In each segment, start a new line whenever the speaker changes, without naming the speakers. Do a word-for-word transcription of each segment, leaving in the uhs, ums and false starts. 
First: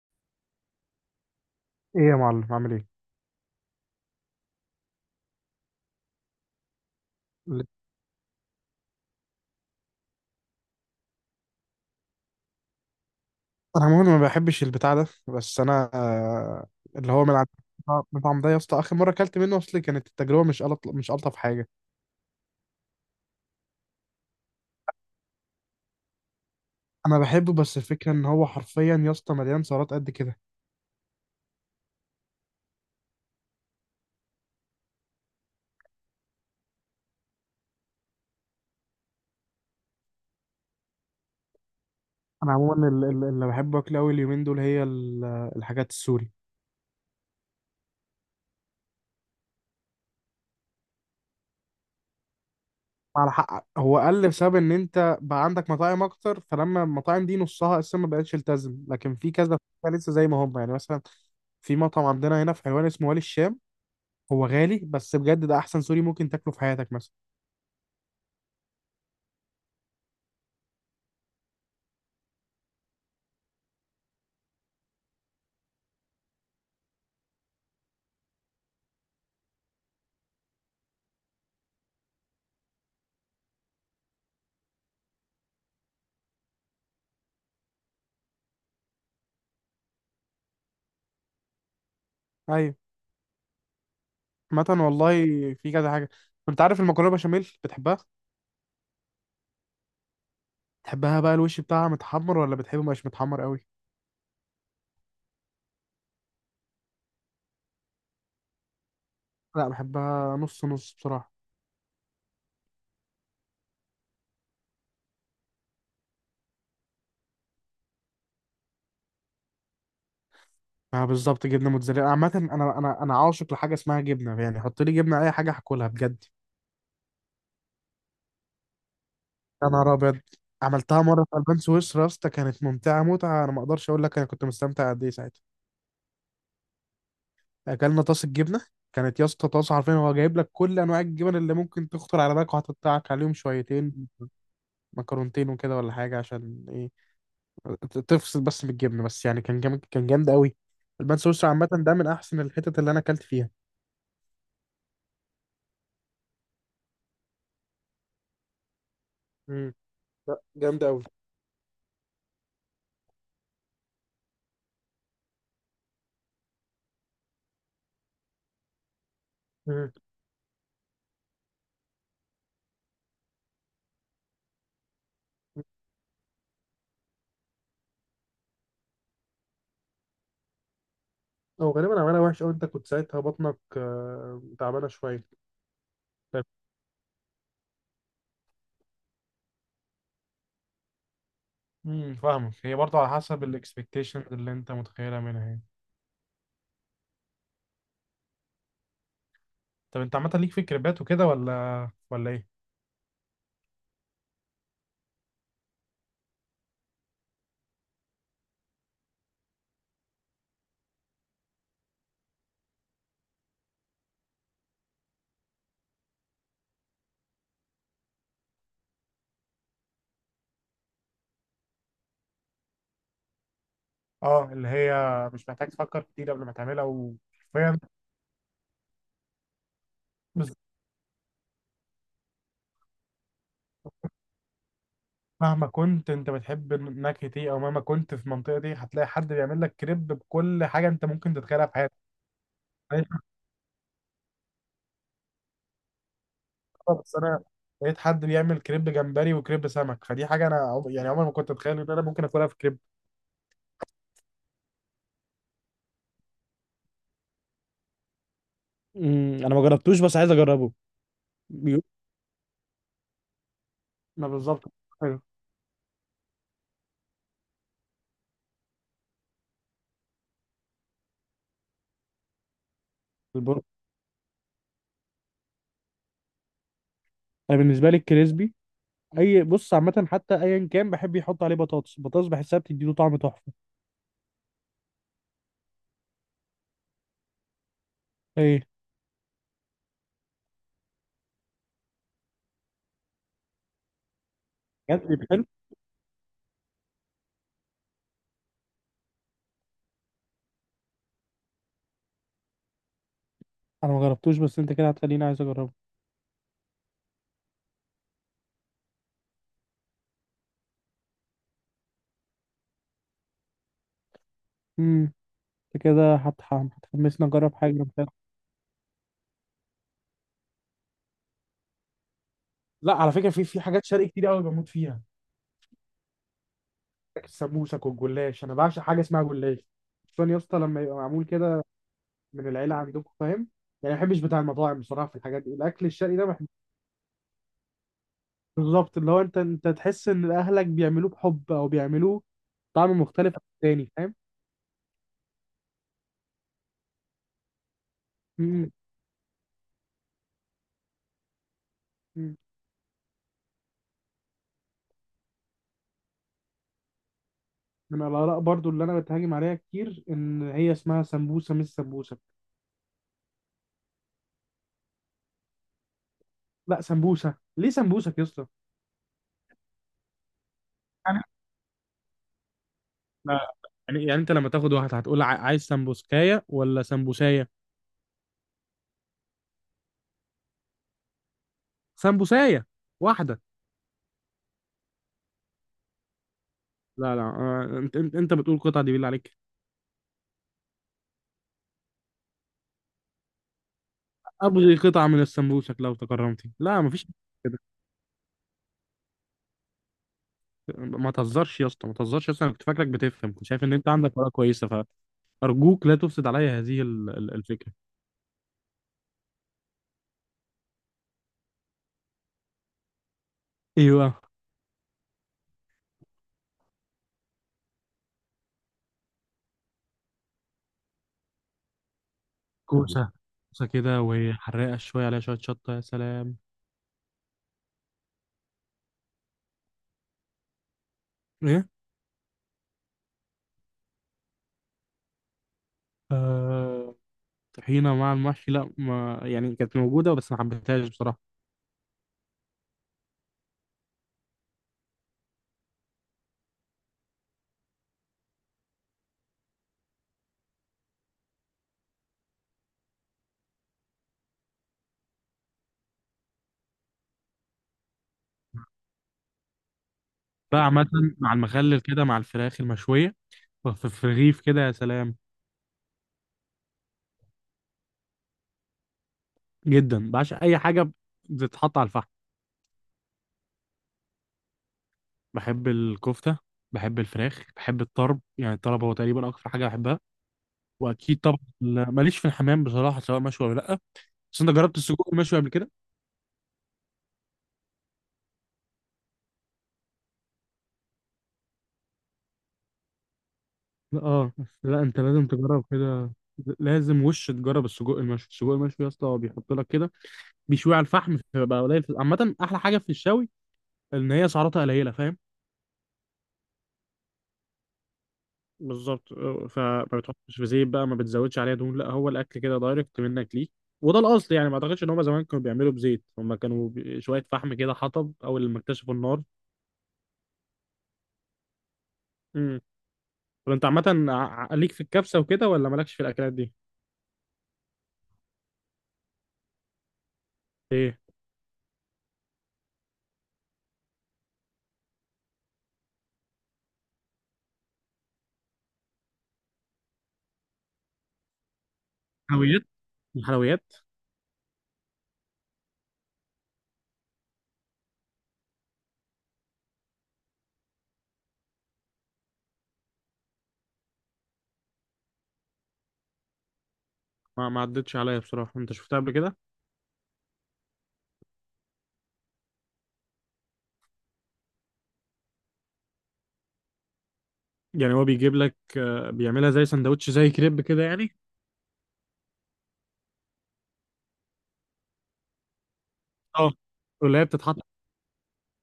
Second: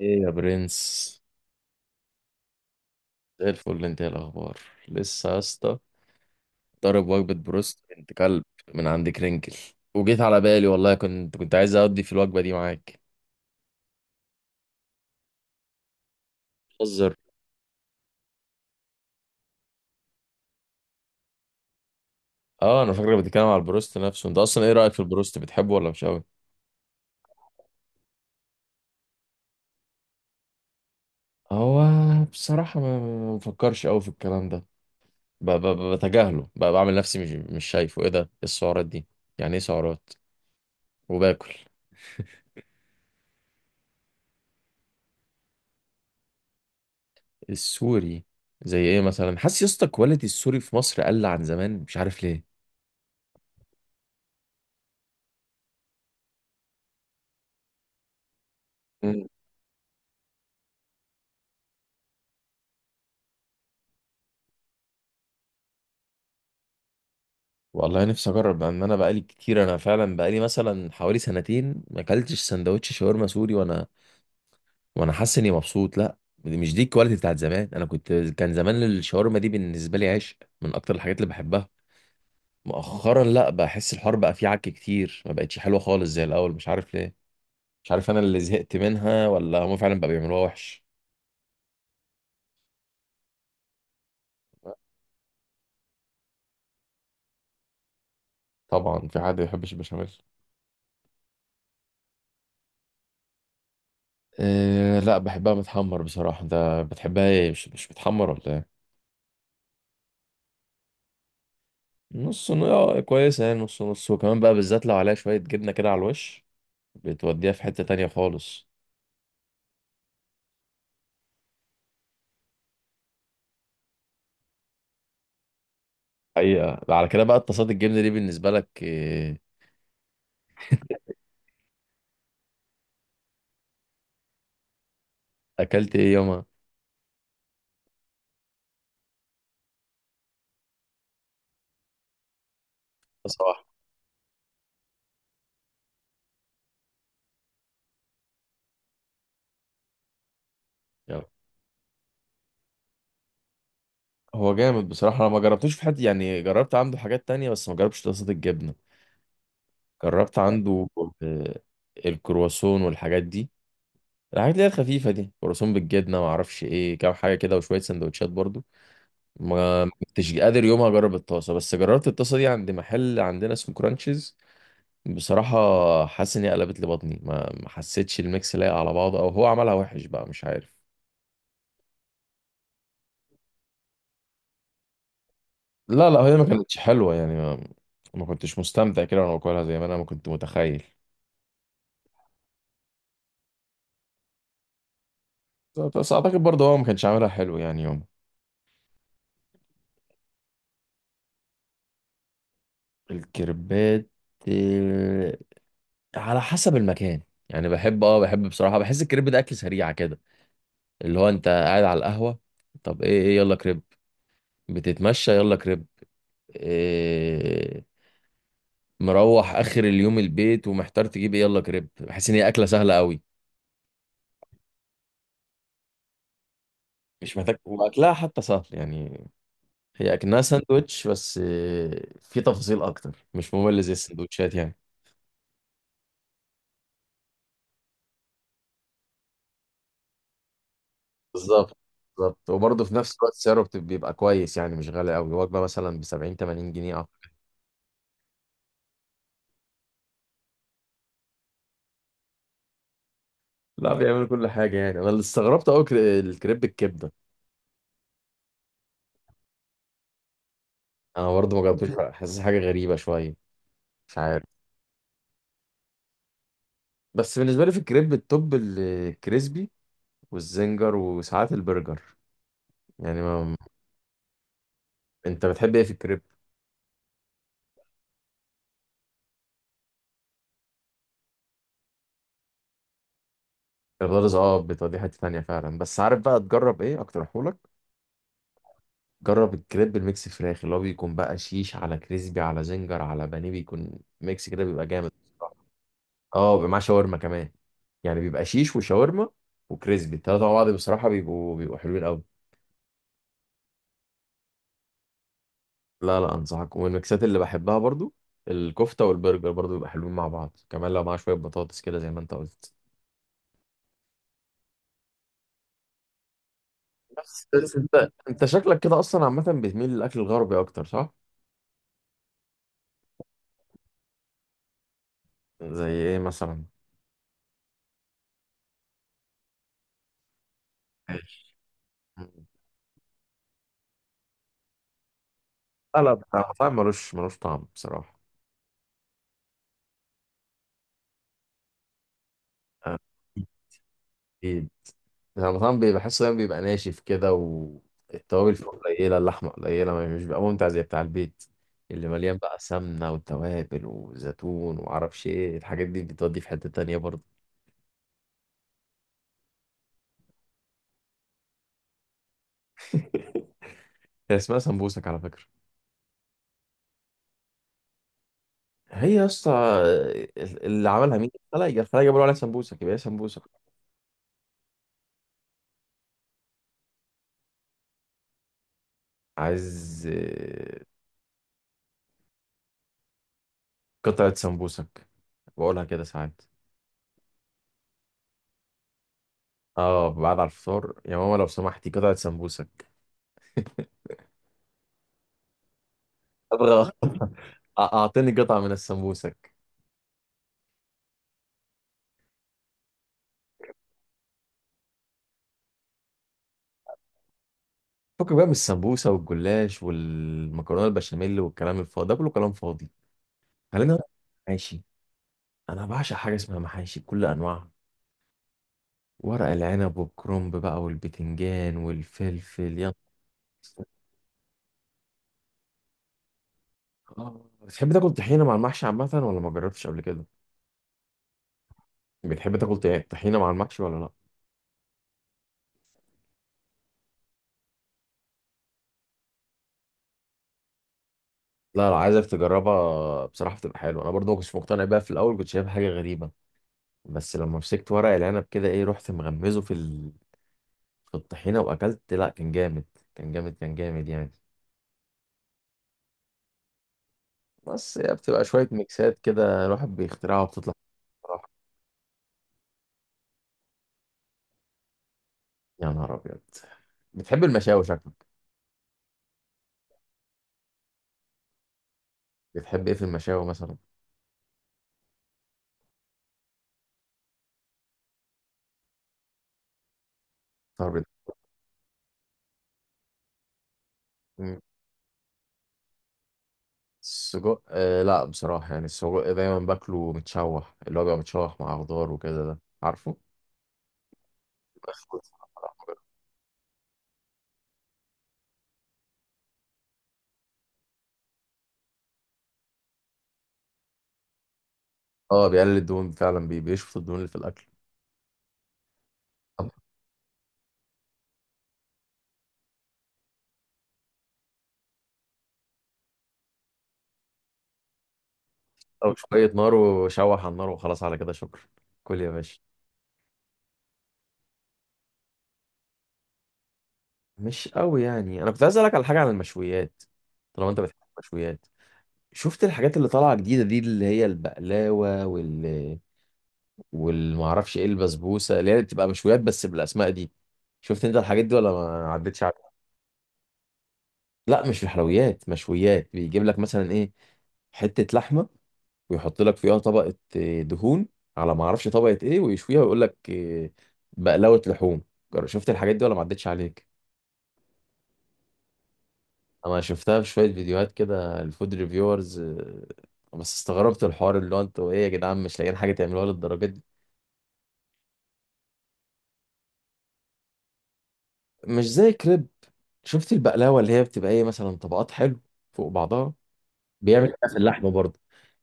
ايه يا برنس.
ايه يا معلم، عامل ايه؟
زي الفل، انت ايه الاخبار؟ لسه يا اسطى. ضارب وجبه بروست، انت كلب، من عند كرنكل. وجيت على بالي والله كنت كنت عايز اقضي في الوجبه دي معاك.
انا عموما ما بحبش البتاع ده، بس انا آه، اللي
بتهزر.
هو من عند المطعم ده يا اسطى. اخر مره اكلت منه، اصل كانت التجربه مش ألط... مش الطف حاجه.
اه انا فاكرك بتتكلم على البروست نفسه. انت اصلا ايه رايك في البروست، بتحبه ولا مش قوي؟
انا بحبه، بس الفكره ان هو حرفيا يا اسطى مليان سعرات قد كده.
هو بصراحه ما ما بفكرش قوي في الكلام ده. ب- ب- ب- بتجاهله، ب- بعمل نفسي مش مش شايفه. ايه ده؟ إيه السعرات دي؟ يعني ايه سعرات وباكل؟
انا عموما ال- ال- اللي بحبه اكل قوي اليومين دول هي ال- الحاجات السوري.
السوري. زي ايه مثلا؟ حاسس يا اسطى كواليتي السوري في مصر قل عن زمان، مش عارف ليه.
على حق، هو قل بسبب ان انت بقى عندك مطاعم اكتر، فلما المطاعم دي نصها اساسا ما بقتش التزم، لكن في كذا لسه زي ما هم. يعني مثلا في مطعم عندنا هنا في حلوان اسمه والي الشام. هو غالي، بس بجد ده احسن سوري ممكن تاكله في حياتك مثلا.
والله نفسي اجرب. بان انا بقالي كتير، انا فعلا بقالي مثلا حوالي سنتين ما اكلتش سندوتش شاورما سوري، وانا وانا حاسس اني مبسوط. لا، دي مش دي الكواليتي بتاعت زمان. انا كنت، كان زمان الشاورما دي بالنسبه لي عشق، من اكتر الحاجات اللي بحبها. مؤخرا لا، بحس الحوار بقى فيه عك كتير، ما بقتش حلوه خالص زي الاول، مش عارف ليه. مش عارف انا اللي زهقت منها ولا هم فعلا بقى بيعملوها وحش.
ايوه. عامة والله في كذا حاجه. انت عارف المكرونه بشاميل بتحبها؟
طبعا في حد ما يحبش البشاميل؟
بتحبها بقى الوش بتاعها متحمر ولا بتحبه مش متحمر قوي؟
أه لا، بحبها متحمر بصراحه. ده بتحبها ايه، مش مش متحمر ولا ايه؟
لا بحبها نص نص بصراحه.
نص ن- اه، كويسة يعني نص نص. وكمان بقى بالذات لو عليها شوية جبنة كده على الوش، بتوديها في حتة تانية خالص.
اه بالظبط. جبنه موتزاريلا. عامه انا انا انا عاشق لحاجه اسمها جبنه. يعني حط لي جبنه اي حاجه هاكلها بجد.
حقيقة على كده بقى، اتصاد الجبنة دي بالنسبة لك إيه؟
يا نهار ابيض. عملتها مره في البان سويسرا يا اسطى. كانت ممتعه متعه، انا ما اقدرش اقول لك انا كنت مستمتع قد ايه ساعتها.
أكلت إيه يومها؟
اكلنا طاسه جبنه. كانت يا اسطى طاسه، حرفيا هو جايب لك كل انواع الجبن اللي ممكن تخطر على بالك، وهتقطعك عليهم
صباح.
شويتين مكرونتين وكده ولا حاجه. عشان ايه؟ ت- تفصل بس من الجبنه. بس يعني كان جامد، كان جامد قوي. البان
يلا.
سويسرا عامه ده من احسن الحتت اللي انا اكلت فيها.
هو جامد بصراحة. أنا ما جربتوش في حتة يعني، جربت عنده حاجات تانية بس ما جربتش اتصاد الجبنة.
امم. لا
جربت
جامد
عنده،
قوي.
آه، الكرواسون والحاجات دي، الحاجات اللي هي الخفيفة دي كرواسون بالجبنة ما أعرفش إيه، كام حاجة كده وشوية سندوتشات برضو. ما ما
امم
كنتش قادر يومها اجرب الطاسه، بس جربت الطاسه دي عند محل عندنا اسمه كرانشز. بصراحه حاسس ان هي قلبت لي بطني، ما ما حسيتش الميكس لايق على بعضه، او هو عملها وحش بقى، مش عارف.
هو غالبا عملها وحش قوي. انت كنت ساعتها بطنك آه، تعبانه شويه.
لا لا، هي ما كانتش حلوه يعني، ما, ما كنتش مستمتع كده وانا باكلها زي ما انا ما كنت متخيل.
امم فاهمك. هي برضه على حسب الاكسبكتيشنز اللي انت متخيلها منها يعني.
بس اعتقد برضه هو ما كانش عاملها حلو يعني يوم
طب انت عامه ليك في الكريبات وكده ولا ولا ايه؟
الكريبات. آه، على حسب المكان. يعني بحب، اه بحب بصراحه، بحس الكريب ده اكل سريع كده، اللي هو انت قاعد على القهوه، طب ايه، ايه يلا كريب، بتتمشى يلا كريب، إيه، مروح اخر اليوم البيت ومحتار تجيب ايه، يلا كريب. بحس ان هي اكله سهله قوي.
اه اللي هي مش محتاج تفكر كتير قبل ما تعملها،
مش محتاج،
وحرفيا.
واكلها حتى سهل يعني. هي اكنها
بس
ساندوتش بس إيه، في تفاصيل اكتر، مش ممل زي السندوتشات يعني.
مهما كنت انت بتحب النكهه دي، او مهما كنت في المنطقه دي، هتلاقي حد بيعمل لك كريب بكل حاجه انت ممكن تتخيلها في
بالظبط،
حياتك.
بالظبط. وبرضه في
أنا مش
نفس الوقت سعره بت- بيبقى كويس يعني، مش غالي قوي، وجبه مثلا ب سبعين تمانين جنيه،
عارف،
اه.
بس انا لقيت حد بيعمل كريب جمبري وكريب سمك، فدي حاجه انا عم- يعني عمري ما كنت اتخيل ان انا ممكن اكلها في كريب.
لا بيعملوا كل حاجه يعني. انا اللي استغربت قوي الكريب الكبده.
امم انا ما جربتوش بس عايز اجربه.
انا برضه ما
بيقول.
جربتوش حاسس حاجه غريبه شويه، مش
ما
عارف.
بالظبط. حلو.
بس بالنسبة لي في الكريب التوب الكريسبي والزنجر وساعات البرجر، يعني ما...
البر...
انت بتحب ايه في الكريب؟
انا بالنسبه لي الكريسبي. اي بص عامه حتى ايا كان بحب يحط عليه بطاطس. البطاطس بحسها بتديله طعم تحفه.
البطاطس اه بتودي، دي حتة تانية فعلا. بس عارف بقى تجرب ايه، اقترحهولك؟
ايه.
جرب الكريب الميكس فراخ، اللي هو بيكون بقى شيش على كريسبي على زنجر على بانيه، بيكون ميكس كده بيبقى جامد
بجد.
بصراحة. اه بيبقى معاه شاورما كمان، يعني بيبقى شيش وشاورما وكريسبي، التلاتة مع بعض بصراحة بيبقوا بيبقوا حلوين قوي.
انا ما جربتوش، بس انت كده هتخليني عايز اجربه.
لا لا، انصحك. والميكسات اللي بحبها برضو الكفته والبرجر، برضو بيبقى حلوين مع بعض، كمان لو معاه شويه بطاطس كده زي ما انت قلت.
امم. انت كده هت- هتحمسني
بس
اجرب حاجه
بس
أنا مش
انت
عارف.
انت شكلك كده اصلا عامه بتميل للاكل الغربي اكتر، صح؟
لا على فكره في في حاجات شرقي كتير قوي بموت فيها.
زي ايه مثلا؟
السموسك والجلاش. انا بعشق حاجه اسمها جلاش، خصوصا يا اسطى لما يبقى معمول
ماشي.
كده، من العيله عندكم فاهم؟ يعني ما بحبش بتاع المطاعم بصراحه في الحاجات دي. الاكل
لا لا،
الشرقي ده
بتاع
بحب.
المطاعم ملوش ملوش طعم بصراحه.
بالظبط اللي هو انت انت تحس ان اهلك بيعملوه بحب، او بيعملوه طعم
آه،
مختلف عن التاني فاهم؟
اكيد. بتاع المطاعم بي- بحسه دايما بيبقى ناشف كده، والتوابل فيه
م-
قليله، اللحمه قليله، ما- مش بيبقى ممتع زي بتاع البيت، اللي
م-
مليان بقى سمنه وتوابل وزيتون ومعرفش ايه، الحاجات دي بتودي في حته تانيه برضه.
من الاراء برضو اللي انا بتهاجم عليها كتير ان هي اسمها سمبوسه مش سمبوسه.
هي اسمها سمبوسك على فكرة.
لا سمبوسه ليه سمبوسك يا اسطى؟
هي يا اسطى، ال- اللي عملها
يعني
مين؟ الخلايا، الخلايا بيقولوا عليها سمبوسك، يبقى هي
إحنا-
سمبوسك.
يعني يعني انت لما تاخد واحد هتقول ع- عايز سمبوسكايه ولا سمبوسايه؟
عايز، آه،
سمبوسايه واحده.
قطعة سمبوسك، بقولها كده ساعات.
لا لا، آه، انت انت انت بتقول قطعه دي بالله عليك؟
اه بعد على الفطار يا ماما لو سمحتي قطعة سمبوسك.
ابغي قطعه من السمبوسك لو تكرمتي. لا
ابغى
مفيش كده.
أ- اعطيني قطعة من السمبوسك.
ما تهزرش يا اسطى، ما تهزرش يا اسطى. انا كنت فاكرك بتفهم، كنت شايف ان انت عندك ورقه كويسه. فارجوك لا تفسد عليا هذه ال- ال- الفكره.
فكك بقى من السمبوسة والجلاش والمكرونة البشاميل والكلام الفاضي ده، كله كلام فاضي. خلينا.
ايوه.
محاشي. انا بعشق حاجة اسمها محاشي بكل انواعها، ورق العنب والكرنب بقى والبتنجان والفلفل. يا
كوسه. كوسه كده وحرقه شويه عليها شويه شطه، يا سلام.
آه. بتحب تاكل طحينه مع المحشي عامه ولا ما جربتش قبل كده؟
ايه.
بتحب تاكل طي- طحينه مع المحشي ولا لا؟
آه... طحينه مع المحشي، لا ما يعني كانت موجوده بس ما حبيتهاش بصراحه.
لا لا، عايزك تجربها بصراحه، بتبقى حلوه. انا برضو ما كنتش مقتنع بيها في الاول، كنت شايفها حاجه غريبه. بس لما مسكت ورق العنب كده، ايه، رحت مغمزه في ال... في الطحينه واكلت. لا، كان جامد، كان جامد كان جامد يعني. بس هي بتبقى شويه ميكسات كده الواحد بيخترعها
بقى
وبتطلع.
عامة مع
بصراحه،
المخلل كده مع الفراخ المشوية، في في رغيف كده، يا سلام.
يا نهار ابيض. بتحب المشاوي شكلك.
جدا بعشق أي حاجة بتتحط على الفحم.
بتحب ايه في المشاوي مثلا؟
بحب الكفتة، بحب الفراخ، بحب الطرب. يعني الطرب هو تقريبا أكتر حاجة بحبها.
طرب.
وأكيد طبعا. ال- ماليش في الحمام بصراحة، سواء مشوي ولا لأ. بس أنت جربت السجق المشوي قبل كده؟
السجق، آه لا بصراحة يعني. السجق دايما باكله متشوح، اللي هو بيبقى متشوح مع خضار وكده، ده عارفه؟
لا اه، بس لا أنت
مشكوك.
لازم تجرب كده. لازم وش تجرب السجق المشوي. السجق المشوي يا اسطى هو بيحط لك كده، بيشوي على الفحم، فبقى قليل. عامة أحلى حاجة في الشوي إن هي سعراتها قليلة فاهم؟
اه بيقلل الدهون فعلا، بي- بيشفط الدهون اللي في الأكل.
بالظبط، آه، فما بتحطش في زيت بقى، ما بتزودش عليها دهون. لا هو الاكل كده دايركت منك ليه، وده الاصل. يعني ما اعتقدش ان هم زمان كانوا بيعملوا بزيت، هم كانوا ب- شويه فحم كده، حطب، اول لما اكتشفوا
أو
النار.
شوية نار وشوح على النار وخلاص، على كده شكرا، كل يا باشا.
امم. طب انت عامه ع- ع- ليك في الكبسه وكده ولا مالكش في الاكلات دي؟
مش قوي يعني. أنا كنت عايز أسألك على حاجة عن المشويات طالما أنت بتحب
ايه.
المشويات. شفت الحاجات اللي طالعة جديدة دي، اللي هي البقلاوة وال والمعرفش إيه البسبوسة، اللي هي بتبقى مشويات بس بالأسماء دي. شفت أنت الحاجات دي ولا ما عدتش؟
حلويات. الحلويات.
لا، مش في حلويات، مشويات. بيجيب لك مثلا ايه، حته لحمه، ويحط لك فيها طبقه آه، دهون، على ما اعرفش طبقه ايه، ويشويها ويقول لك آه، بقلاوه لحوم. جر- شفت الحاجات دي ولا ما عدتش عليك؟
ما ما عدتش عليا بصراحه. انت شفتها قبل كده؟
انا شفتها في شويه فيديوهات كده، الفود ريفيورز. بس استغربت الحوار، اللي هو انتوا ايه يا جدعان، مش لاقيين حاجه تعملوها للدرجه دي؟
يعني هو بيجيب لك، آه، بيعملها زي سندوتش، زي كريب كده يعني.
مش زي كريب. شفت البقلاوه، اللي هي بتبقى ايه مثلا، طبقات حلو فوق بعضها.
اه. واللي هي
بيعمل كده
بتتحط
في اللحمه برضه.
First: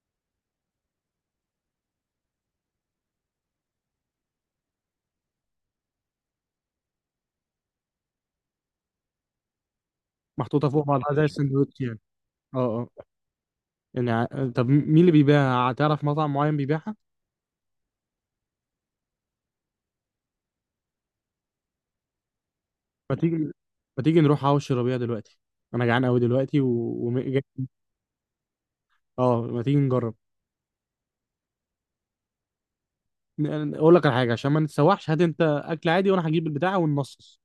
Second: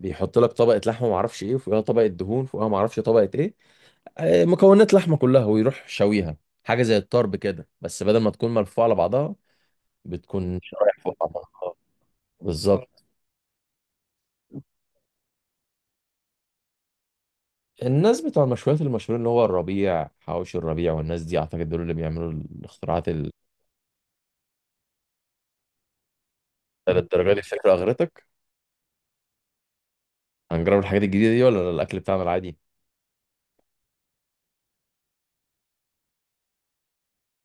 بيحط لك طبقه لحمه ما اعرفش ايه، وفوقها طبقه دهون، فوقها ما اعرفش طبقه ايه، آه، مكونات لحمه كلها ويروح شويها. حاجه زي الطرب كده، بس بدل ما تكون ملفوعه على بعضها بتكون
محطوطه فوق
شرايح
بعضها
فوق
زي
بعضها. آه،
السندوتش يعني. اه اه.
بالظبط.
يعني ع- طب مين اللي بيبيعها؟ تعرف مطعم معين بيبيعها؟
الناس بتوع المشويات المشهورين اللي هو الربيع، حواوشي الربيع، والناس دي اعتقد دول اللي بيعملوا الاختراعات
ما
ال-
تيجي، ما تيجي نروح حوش ربيع دلوقتي، انا جعان قوي دلوقتي و... و...
للدرجه دي. الفكره اغرتك.
اه ما تيجي نجرب.
هنجرب الحاجات الجديده دي ولا الاكل بتاعنا العادي؟
ن- اقول لك على حاجه عشان ما نتسوحش، هات انت اكل عادي وانا هجيب البتاع وننصص.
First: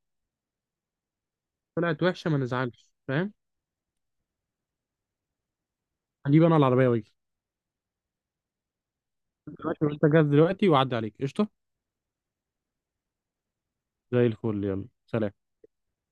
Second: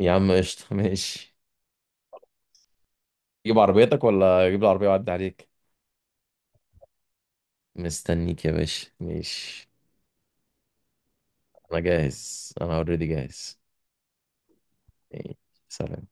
يا عم قشطه ماشي.
طلعت وحشه، ما نزعلش فاهم؟
جيب عربيتك ولا اجيب العربيه واعدي عليك؟
هجيب انا العربيه واجي.
مستنيك يا باشا، ماشي.
دلوقتي انت جاهز؟ دلوقتي وعدي عليك قشطه.
انا جاهز، انا اوريدي جاهز.
زي الفل، يلا
إيه،
سلام.
سلام.